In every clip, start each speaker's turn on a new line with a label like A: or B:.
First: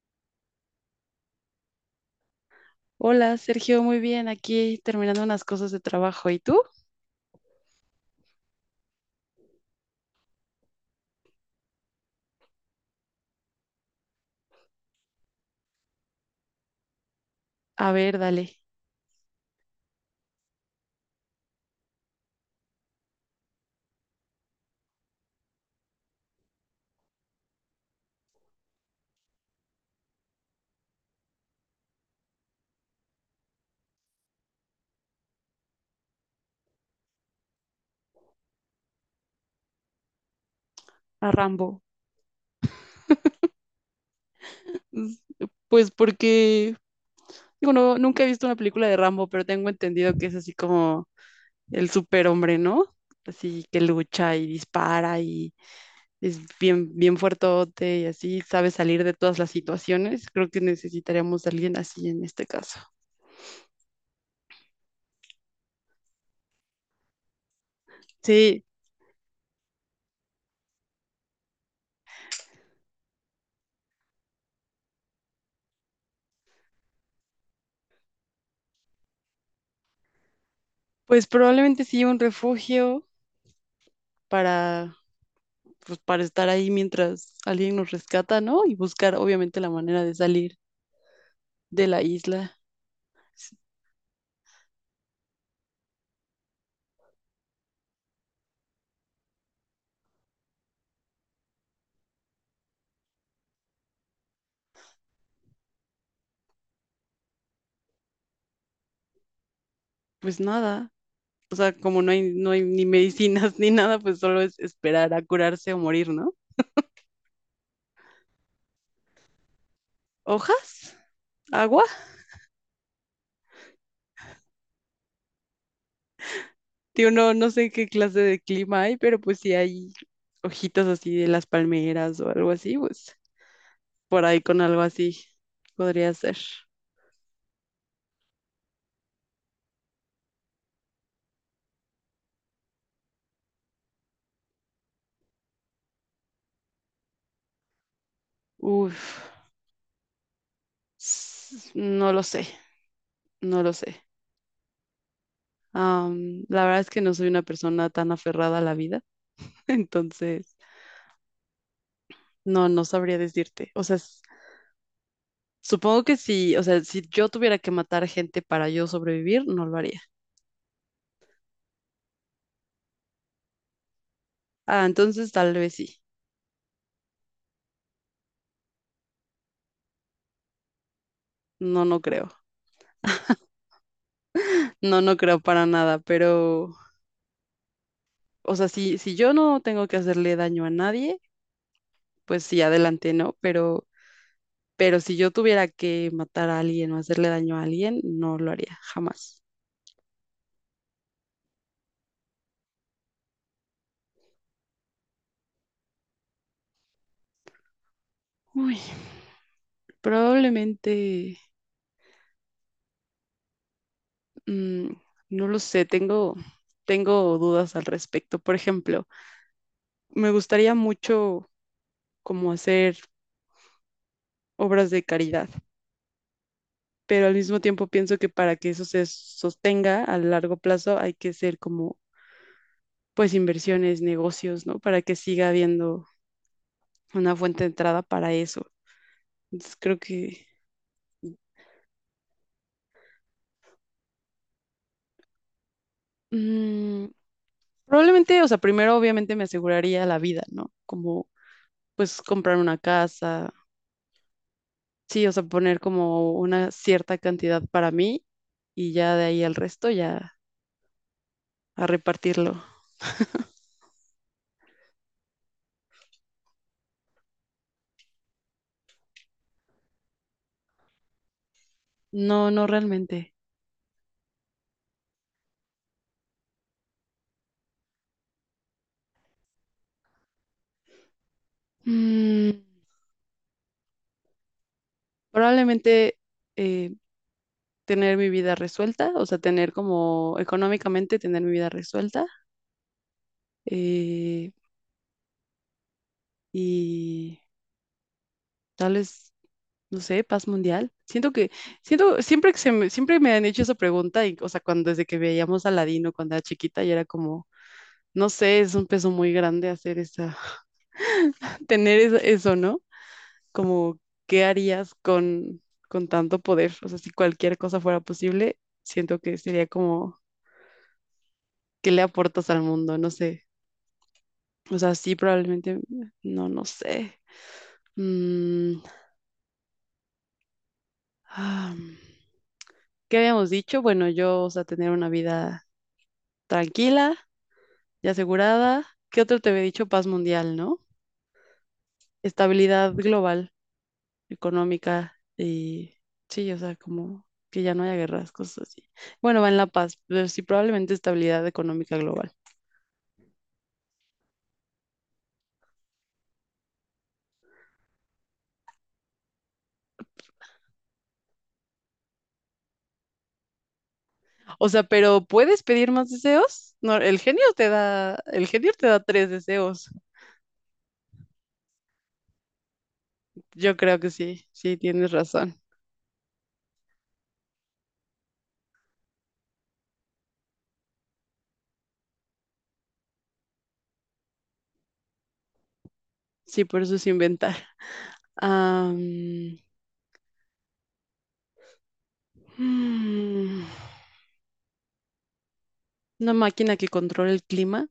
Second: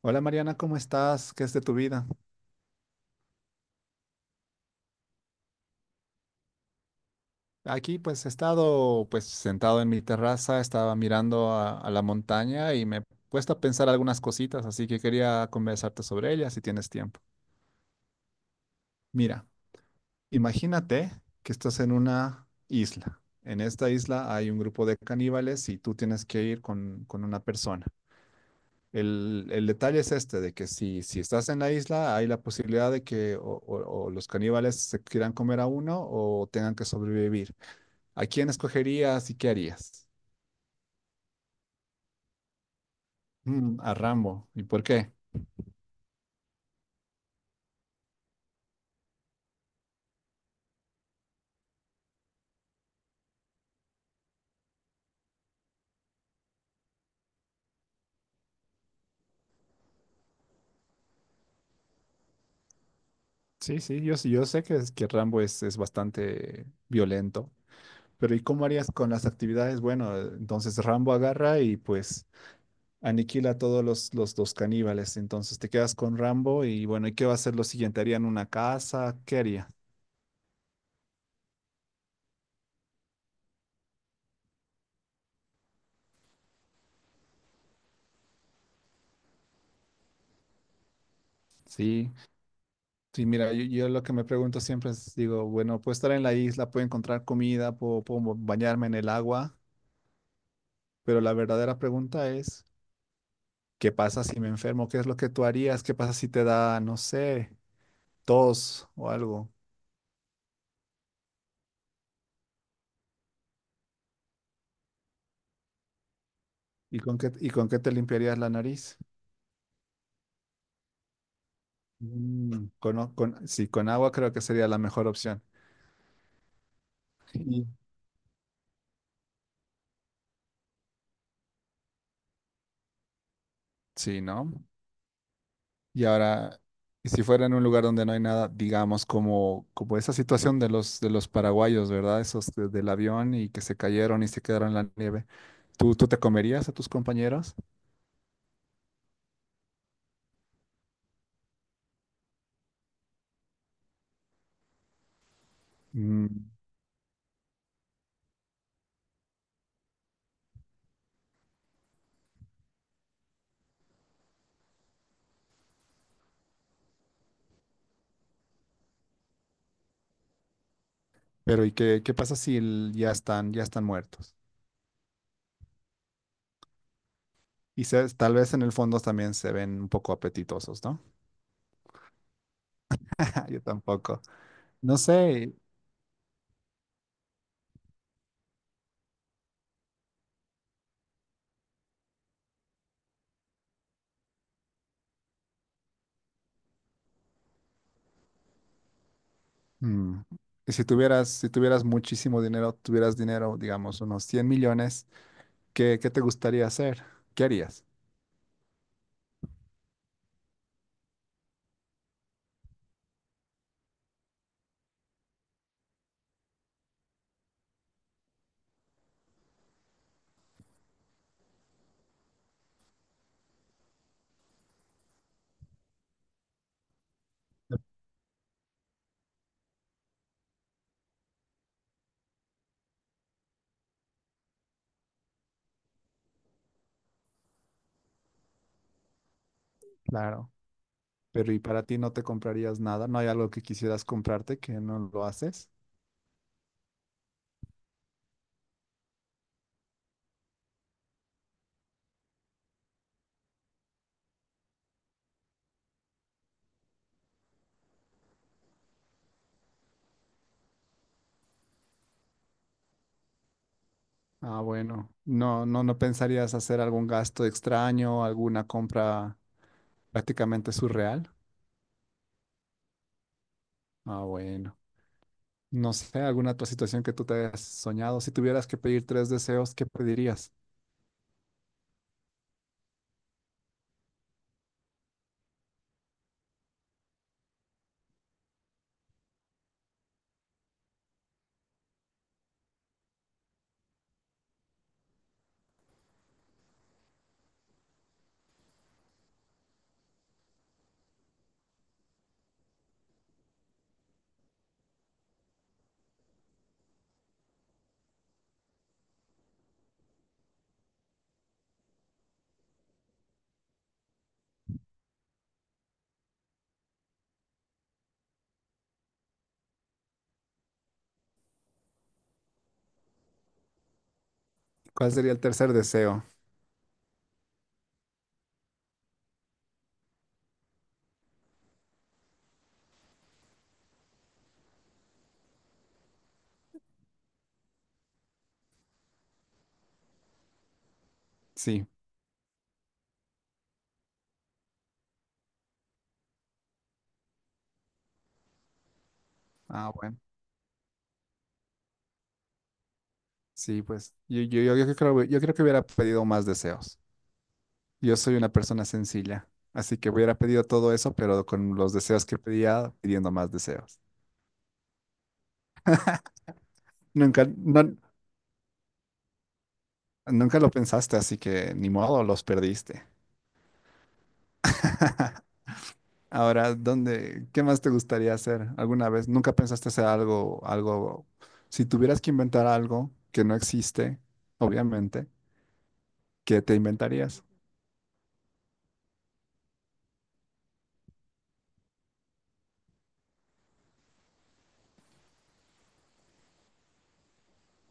A: Hola Mariana, ¿cómo estás? ¿Qué es de tu vida?
B: Hola, Sergio, muy bien. Aquí terminando unas cosas de trabajo. ¿Y tú?
A: Aquí pues he estado pues sentado en mi terraza, estaba mirando a la montaña y me he puesto a pensar algunas cositas, así que quería conversarte sobre ellas si tienes tiempo.
B: A ver, dale,
A: Mira, imagínate que estás en una isla. En esta isla hay un grupo de caníbales y tú tienes que ir con una persona. El detalle es este, de que si estás en la isla, hay la posibilidad de que o los caníbales se quieran comer a uno o tengan que sobrevivir. ¿A quién escogerías y qué harías?
B: a Rambo.
A: A Rambo. ¿Y por qué?
B: Mm, Pues porque, digo, no, nunca he visto una película de Rambo, pero tengo entendido que es así como el superhombre, ¿no? Así que lucha y dispara y es bien, bien fuertote y así sabe salir de todas las situaciones. Creo que necesitaríamos a alguien así en este caso.
A: Sí, sí, yo sé que Rambo es bastante violento, pero ¿y
B: Sí,
A: cómo harías con las actividades? Bueno, entonces Rambo agarra y pues aniquila a todos los caníbales. Entonces te quedas con Rambo y bueno, ¿y qué va a ser lo siguiente? ¿Harían una casa? ¿Qué haría?
B: pues probablemente sí un refugio para para estar ahí mientras alguien nos rescata, ¿no? Y buscar obviamente la manera de salir de la
A: Sí,
B: isla.
A: sí, mira,
B: S-
A: yo lo que me pregunto siempre es, digo, bueno, puedo estar en la isla, puedo encontrar comida, puedo bañarme en el agua, pero la verdadera pregunta es. ¿Qué pasa si me enfermo? ¿Qué es lo que tú harías? ¿Qué pasa si te da, no sé, tos o algo?
B: Pues nada, o sea, como no hay ni medicinas ni nada, pues solo es esperar a curarse o morir, ¿no?
A: ¿Y con qué te limpiarías la nariz?
B: ¿Hojas? ¿Agua?
A: Mm, con, o- con- sí, con agua creo que sería la mejor opción.
B: Tío, no, no
A: Y-
B: sé qué clase de clima hay, pero pues si hay hojitas así de las palmeras o algo así, pues
A: Sí,
B: por ahí
A: ¿no?
B: con algo así
A: Y
B: podría ser.
A: ahora, si fuera en un lugar donde no hay nada, digamos, como esa situación de de los paraguayos, ¿verdad? Esos del avión y que se cayeron y se quedaron en la nieve. ¿Tú te comerías a tus compañeros?
B: Uf, no lo sé, no lo sé.
A: Mm,
B: La verdad es que no soy una persona tan aferrada a la vida, entonces no, no sabría decirte. O sea, supongo que si, o sea, si yo tuviera que matar gente para yo sobrevivir, no lo haría.
A: pero ¿y qué pasa si ya están muertos?
B: Ah, entonces tal vez sí.
A: Y tal vez en el fondo también se ven un poco apetitosos, ¿no?
B: No, no creo.
A: Yo tampoco. No
B: No, no creo
A: sé.
B: para nada, pero, o sea, si yo no tengo que hacerle daño a nadie, pues sí, adelante, ¿no? Pero si yo tuviera que matar a alguien o hacerle daño a alguien, no lo haría, jamás.
A: mm, Y si tuvieras muchísimo dinero, tuvieras dinero, digamos, unos 100 millones, ¿qué te gustaría hacer? ¿Qué harías?
B: Uy, probablemente. Mm, no lo sé, tengo dudas al respecto. Por ejemplo, me gustaría mucho como hacer obras de caridad, pero al mismo tiempo pienso que para que eso se sostenga a largo plazo hay que hacer como pues inversiones, negocios, ¿no? Para que siga habiendo una fuente de entrada para eso. Entonces creo que
A: Claro. Pero ¿y para ti no te comprarías nada? ¿No hay algo que quisieras comprarte que no lo haces?
B: mm, probablemente, o sea, primero obviamente me aseguraría la vida, ¿no? Como pues comprar una casa. Sí, o sea, poner como una cierta cantidad para mí y ya de ahí al resto ya a repartirlo.
A: Ah, bueno. No, no, no pensarías hacer algún gasto extraño, alguna compra prácticamente surreal.
B: No, no realmente.
A: Ah, bueno. No sé, alguna otra situación que tú te hayas soñado. Si tuvieras que pedir tres deseos, ¿qué pedirías?
B: Mm, probablemente eh, tener mi vida resuelta, o sea, tener como económicamente tener mi vida resuelta eh, y tal vez, no sé, paz mundial. Siento, siempre me han hecho esa pregunta y, o sea, cuando desde que veíamos a Aladino cuando era chiquita y era como, no sé, es un peso muy grande hacer eso tener eso, eso, ¿no? Como, ¿qué harías con tanto poder? O sea, si cualquier cosa fuera posible, siento que sería como, ¿qué le aportas al mundo? No sé. O sea,
A: ¿Cuál
B: sí,
A: sería el tercer
B: probablemente,
A: deseo?
B: no, no sé. Mm, ah, ¿qué habíamos dicho? Bueno, yo, o sea, tener una vida tranquila y asegurada. ¿Qué otro te había dicho? Paz mundial, ¿no?
A: Sí.
B: Estabilidad global económica y sí, o sea, como que ya no haya guerras, cosas así. Bueno, va en la
A: Ah,
B: paz,
A: bueno.
B: pero sí probablemente estabilidad económica global.
A: Sí, pues yo creo que hubiera pedido más deseos. Yo soy una persona sencilla, así que hubiera pedido todo eso, pero con los deseos que pedía, pidiendo más deseos.
B: O sea, pero ¿puedes pedir más deseos? No, el genio
A: Nunca,
B: te
A: no-
B: da, el genio te da tres deseos.
A: nunca lo pensaste, así que ni modo, los perdiste.
B: Yo creo que sí, sí, tienes razón.
A: Ahora, qué más te gustaría hacer alguna vez? ¿Nunca pensaste hacer algo, si tuvieras que inventar algo que no existe, obviamente, ¿qué
B: Sí,
A: te
B: por eso es
A: inventarías?
B: inventar. Am, mm, una máquina que controle el clima.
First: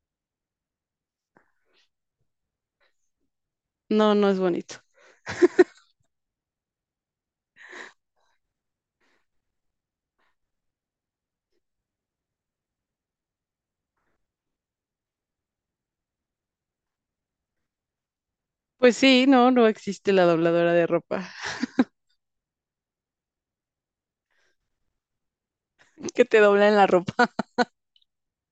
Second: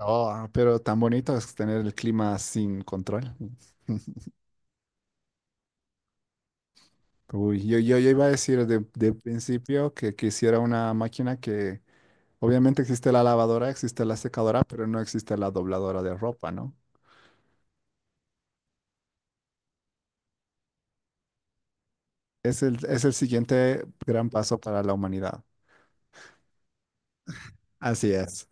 A: Oh, pero tan bonito es tener el clima sin control.
B: No, no es bonito.
A: Uy, yo iba a decir de principio que quisiera una máquina que, obviamente existe la lavadora, existe la secadora, pero no existe la dobladora de ropa, ¿no?
B: Pues sí, no, no existe la dobladora de ropa
A: Es el siguiente gran paso para la humanidad.
B: que te dobla en la ropa.
A: Así es.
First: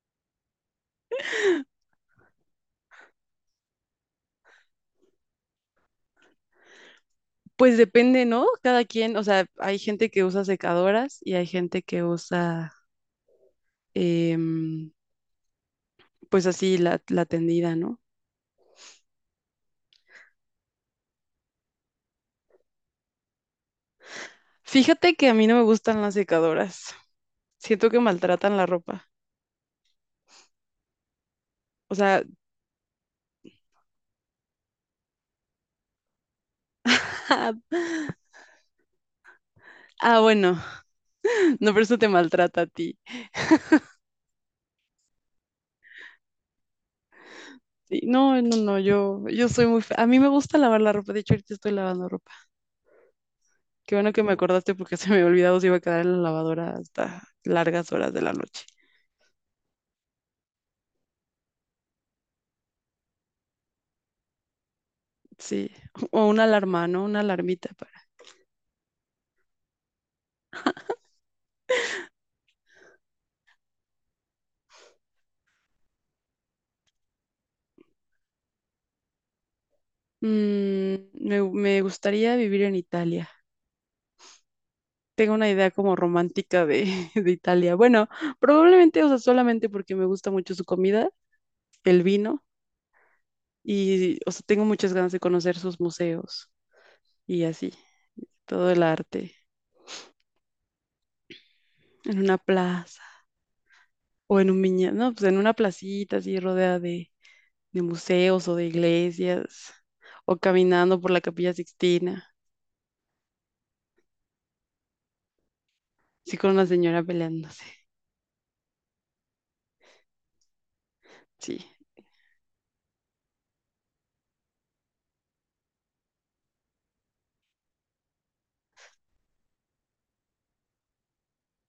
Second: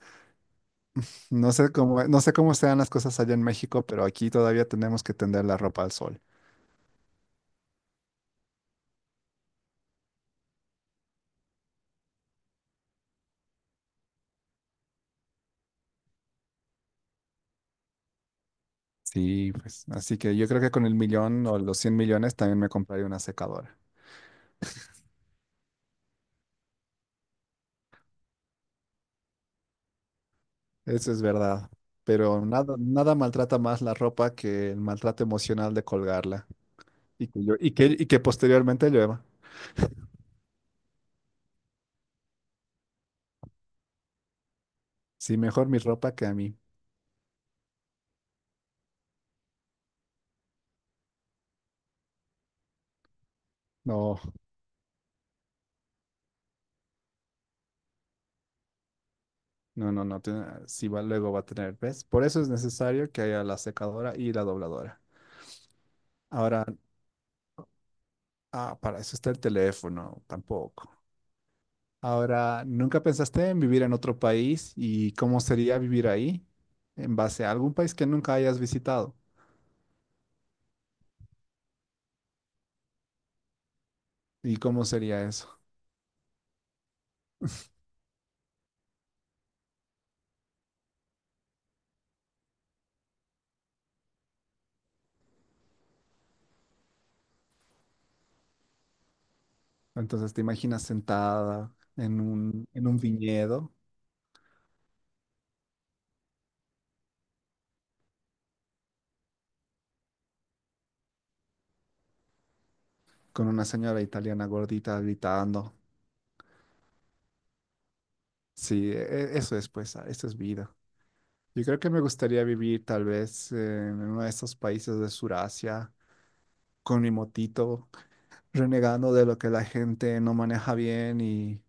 A: No sé cómo sean las cosas allá en México, pero aquí todavía tenemos que tender la ropa al sol.
B: Pues depende, ¿no? Cada quien, o sea, hay gente que usa secadoras y hay gente que usa, em, pues así, la tendida, ¿no?
A: Sí, pues. Así que yo creo que con el millón o los 100 millones también me compraría una secadora.
B: Fíjate que a mí no me gustan las secadoras. Siento que maltratan la ropa.
A: Eso es verdad.
B: O sea,
A: Pero nada, nada maltrata más la ropa que el maltrato emocional de colgarla y que, llo- y que posteriormente llueva.
B: ah, bueno, no, pero eso te maltrata a ti.
A: Sí, mejor mi ropa que a mí.
B: Sí, no, no, no, yo soy muy... A mí me gusta lavar la ropa. De hecho, ahorita estoy lavando ropa. Qué bueno
A: No,
B: que me acordaste porque se me había olvidado si iba a quedar en la lavadora hasta largas horas de la noche.
A: no, no, no. si va, Luego va a tener, ¿ves? Por eso es necesario que haya la secadora y la dobladora.
B: Sí, o una
A: Ahora,
B: alarma, ¿no? Una alarmita.
A: para eso está el teléfono, tampoco. Ahora, ¿nunca pensaste en vivir en otro país y cómo sería vivir ahí en base a algún país que nunca hayas visitado?
B: Me gustaría vivir en Italia.
A: ¿Y cómo sería
B: Tengo una
A: eso?
B: idea como romántica de, de Italia. Bueno, probablemente, o sea, solamente porque me gusta mucho su comida, el vino, y, o sea, tengo muchas ganas de conocer sus museos y así, todo el arte,
A: Entonces, ¿te imaginas sentada
B: en
A: en
B: una
A: en un
B: plaza
A: viñedo
B: o en un viñedo, no, pues en una placita así rodeada de museos o de iglesias, o caminando por la Capilla Sixtina,
A: con una señora italiana gordita gritando?
B: así con una señora peleándose.
A: Sí, eso es vida. Yo
B: Sí.
A: creo que me gustaría vivir tal vez en uno de esos países de Surasia con mi motito, renegando de lo que la gente no maneja bien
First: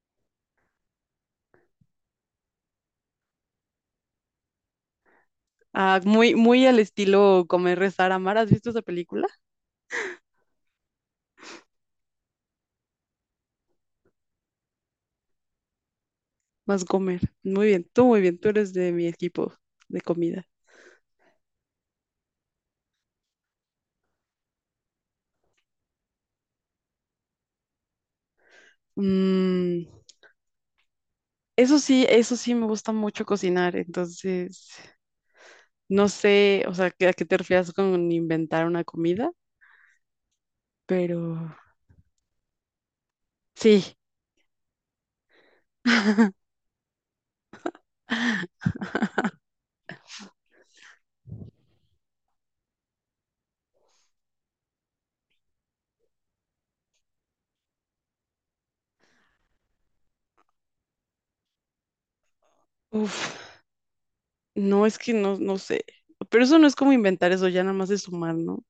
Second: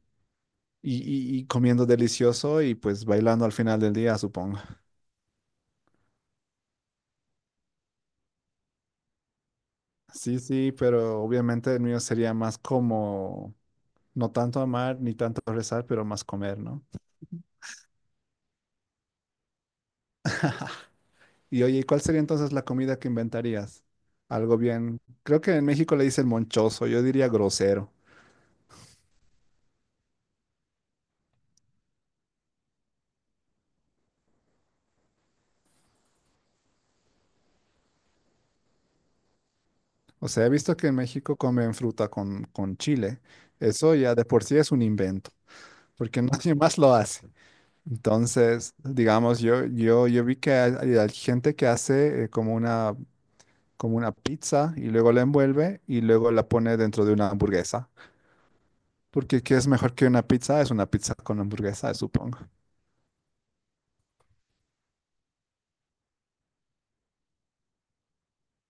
A: Y, y comiendo delicioso y pues bailando al final del día, supongo.
B: Ah, muy, muy al estilo Comer, Rezar, Amar. ¿Has visto esa película?
A: Sí, sí, pero obviamente el mío sería más como, no tanto amar ni tanto rezar, pero más comer,
B: Más
A: ¿no?
B: Comer. Muy bien, tú eres de mi equipo de comida.
A: Y oye, ¿cuál sería entonces la comida que inventarías? Algo bien, creo que en México le dicen monchoso, yo diría grosero.
B: Mm, eso sí, eso sí me gusta mucho cocinar, entonces no sé, o sea, a qué te refieres con inventar una comida,
A: O sea, he visto que en
B: pero
A: México comen fruta con chile.
B: sí,
A: Eso ya de por sí es un invento, porque nadie más lo hace. Entonces, digamos, yo vi que hay gente que hace como una pizza y luego la envuelve y luego la pone dentro de una hamburguesa. Porque ¿qué es mejor que una pizza? Es una pizza con hamburguesa, supongo.
B: uf, no es que no, no sé, pero eso no es como inventar eso, ya nada más es sumar, ¿no?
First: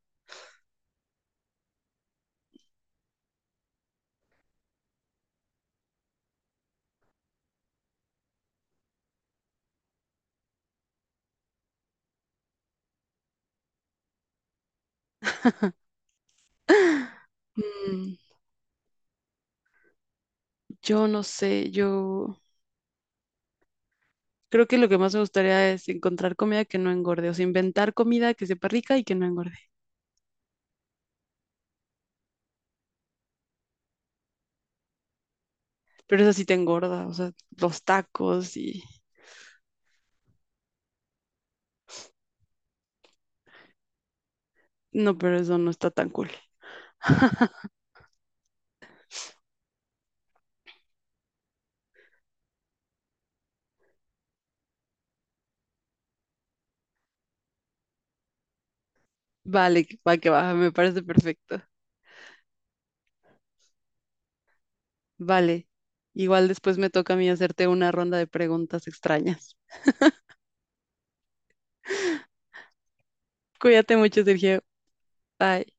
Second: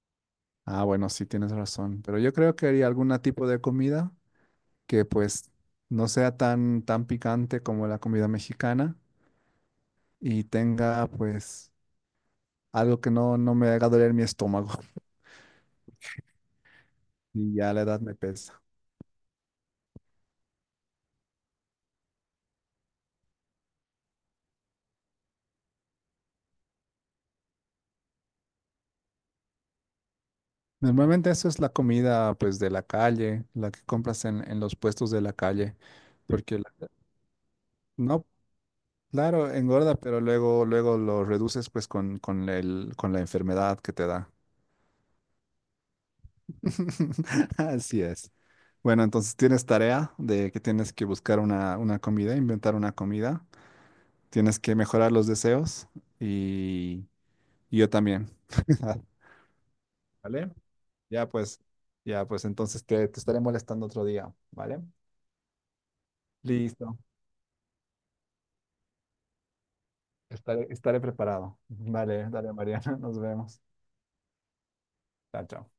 A: Ah, bueno, sí tienes razón, pero yo creo que haría algún tipo de comida que pues no sea tan picante como la comida mexicana y tenga pues algo que no me haga doler mi estómago y ya la edad
B: Mm,
A: me pesa.
B: yo no sé, yo... Creo que lo que más me gustaría es encontrar comida que no engorde, o sea, inventar comida que sepa rica y que no engorde.
A: Normalmente eso es la comida pues de la calle, la que compras en los puestos de la calle,
B: Pero eso sí te
A: porque la-
B: engorda, o sea, los
A: no,
B: tacos y...
A: claro, engorda, pero luego lo reduces pues con la enfermedad que te da.
B: No, pero eso no está tan cool.
A: Así es. Bueno, entonces tienes tarea de que tienes que buscar una comida, inventar una comida, tienes que mejorar los deseos y, y yo también.
B: Vale, va que va,
A: ¿Vale?
B: me parece
A: Ya pues,
B: perfecto.
A: ya pues entonces te estaré molestando otro día, ¿vale?
B: Vale, igual después me
A: Listo,
B: toca a mí hacerte una ronda de preguntas extrañas.
A: estaré preparado. Vale, dale Mariana, nos vemos.
B: Cuídate mucho, Sergio.
A: Chao,
B: Bye.
A: chao.